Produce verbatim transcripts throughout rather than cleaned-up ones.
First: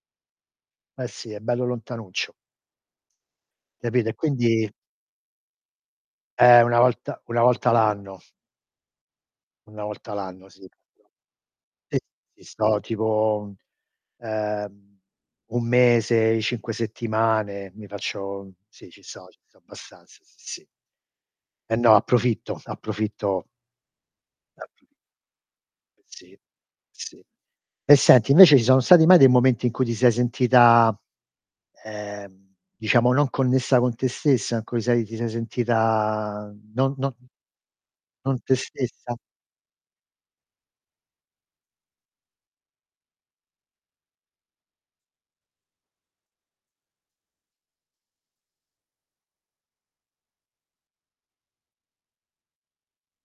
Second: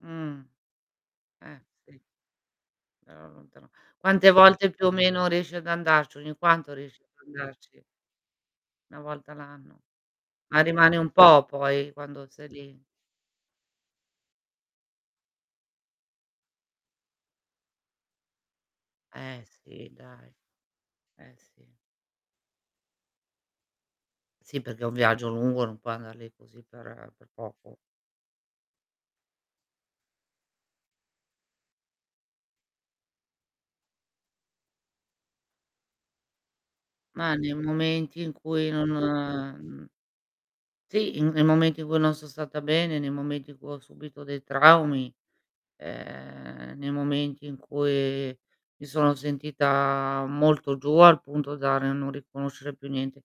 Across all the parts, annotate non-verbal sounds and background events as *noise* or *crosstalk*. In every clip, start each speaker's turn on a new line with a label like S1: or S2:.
S1: Mh.
S2: Eh, sì, è
S1: Eh,
S2: bello
S1: sì.
S2: lontanuccio.
S1: *unintelligible*
S2: Capito. E
S1: Quante
S2: quindi
S1: volte più o meno riesci ad andarci? Ogni
S2: Eh,
S1: quanto
S2: una
S1: riesci
S2: volta
S1: ad
S2: una volta
S1: andarci?
S2: l'anno.
S1: una volta l'anno.
S2: una volta l'anno,
S1: Ma
S2: sì.
S1: rimani un po' poi,
S2: Sì,
S1: quando
S2: sì,
S1: sei
S2: sto
S1: lì?
S2: tipo, ehm, un mese, cinque settimane, mi faccio sì, ci sto, ci
S1: Eh,
S2: sto
S1: sì
S2: abbastanza,
S1: dai.
S2: sì, sì.
S1: Eh,
S2: Eh
S1: sì.
S2: no, approfitto, approfitto
S1: Sì, perché è un
S2: *unintelligible*
S1: viaggio lungo, non puoi andar lì
S2: Sì.
S1: così per
S2: Sì.
S1: per poco.
S2: E senti, invece ci sono stati mai dei momenti in cui ti sei sentita, ehm, diciamo non connessa con te stessa? In cui sei ti sei sentita non non n
S1: Mah, nei momenti in
S2: non te
S1: cui non,
S2: stessa?
S1: mhmm Sì, in nei momenti in cui non son stata bene, nei momenti in cui ho subito dei traumi, ehm, nei momenti in cui mi sono sentita molto giù, al punto da ri non riconoscere più niente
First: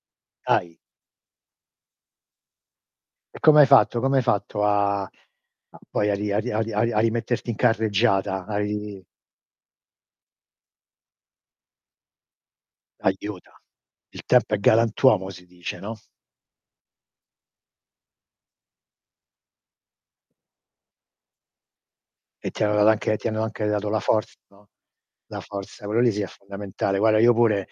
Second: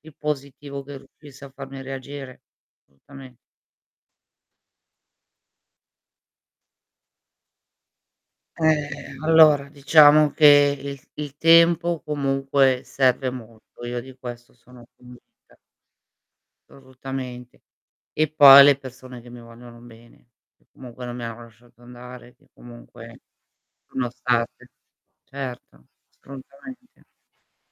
S1: di
S2: Ahi.
S1: positivo che riuscisse a farmi reagire. solutamen.
S2: E come hai fatto? Come hai fatto a a poi a ri a ri a ri a ri a rimetterti in carreggiata? A ri
S1: Eh, allora. Diciamo che il il tempo comunque serve
S2: Aiuta.
S1: molto, io di
S2: Il tempo
S1: questo
S2: è
S1: sono
S2: galantuomo si
S1: convinta.
S2: dice, no?
S1: solutamente. E poi le persone che mi vogliono bene, che comunque non mi hanno lasciato andare, che
S2: E ti ha dato anche
S1: comunque
S2: ti hanno anche dato la
S1: sono
S2: forza,
S1: state.
S2: no. La forza,
S1: Certo,
S2: quello lì sì, è fondamentale.
S1: assolutamente.
S2: Guarda, io pure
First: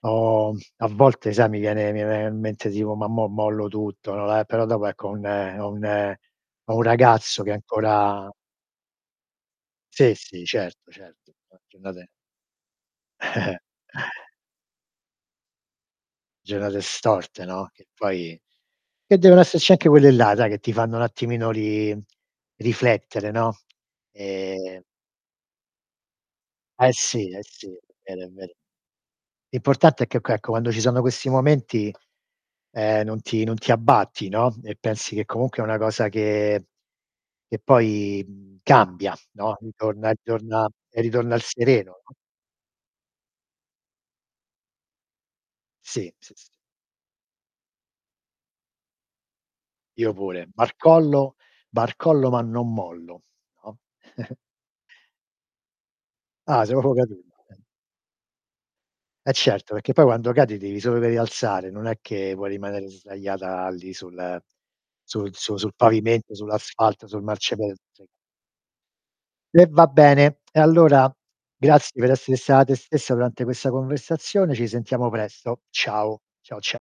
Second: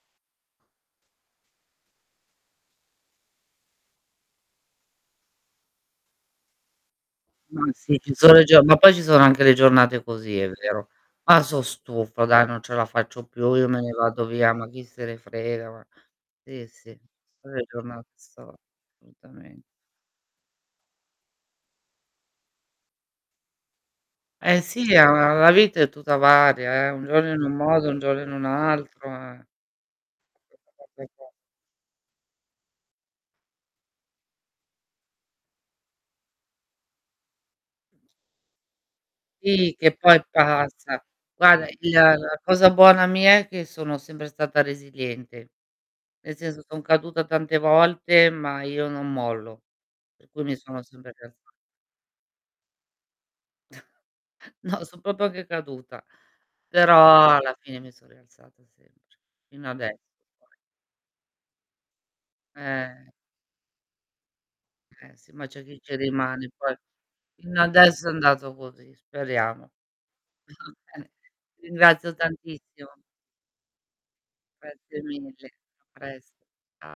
S2: ho a volte sai, mi viene mi viene in mente tipo, "ma mò mollo tutto", no, eh, però dopo ecco, ho un ho un ho un ragazzo che
S1: Ma sì, ci
S2: ancora
S1: son le giorna ma poi ci sono anche le giornate
S2: Sì,
S1: così,
S2: sì,
S1: è vero.
S2: certo, certo.
S1: Ma
S2: *unintelligible*
S1: son
S2: giornate
S1: stufa dai, non ce la faccio più,
S2: *chuckles*
S1: io me ne vado via, ma chi se ne frega ma sì,
S2: Giornate
S1: sì,
S2: storte, no. Che
S1: *unintelligible*
S2: poi che devono
S1: solutamen.
S2: esserci anche quelle là, dai che ti fanno un attimino ri riflettere, no.
S1: Eh
S2: Ehm
S1: sì, è una la vita è tutta varia, eh,
S2: Eh
S1: un
S2: sì,
S1: giorno
S2: eh
S1: in un
S2: sì.
S1: modo, un giorno
S2: Vero, è
S1: in un
S2: vero.
S1: altro, eh.
S2: L'importante è che oc ecco, quando ci sono questi
S1: *unintelligible*
S2: momenti, ehm, non ti non ti abbatti, no, e pensi che comunque è una cosa che che poi, mhmm, cambia, no.
S1: Sì, che
S2: Ritorna e
S1: poi
S2: ritorna e
S1: passa.
S2: ritorna il
S1: Guarda, il
S2: sereno, no?
S1: la la cosa buona mia è che sono sempre stata resiliente.
S2: Sì. Sì,
S1: Nel
S2: s
S1: senso son caduta tante volte, ma io non mollo.
S2: Io
S1: Per cui
S2: pure,
S1: mi sono sempre
S2: barcollo
S1: rialza
S2: barcollo ma non mollo, no? *giggles*
S1: *chuckles* No, son propio anche caduta,
S2: Ah, sei popio caduta.
S1: però, alla fine mi son rialzata sempre.
S2: Eh
S1: Fino
S2: certo, perché
S1: adesso.
S2: poi quando
S1: *unintelligible*
S2: cadi ti devi solo che rialzare, non è che vuoi rimanere
S1: Eh.
S2: sdraiata lì sul
S1: Eh sì,
S2: sul
S1: ma
S2: su
S1: c'è
S2: sul
S1: chi ci
S2: pavimento,
S1: rimane poi.
S2: sull'asfalto, sul
S1: Fino
S2: marciapiede
S1: adesso
S2: *unintelligible*
S1: è andato così,
S2: E
S1: speriamo.
S2: va bene. E
S1: *unintelligible*
S2: allora
S1: Ti
S2: grazie per
S1: ringrazio
S2: essere stata te
S1: tantissimo.
S2: stessa durante questa conversazione. Ci
S1: Grazie
S2: sentiamo
S1: mille.
S2: presto.
S1: A
S2: Ciao.
S1: presto.
S2: Ciao, cia
S1: Cia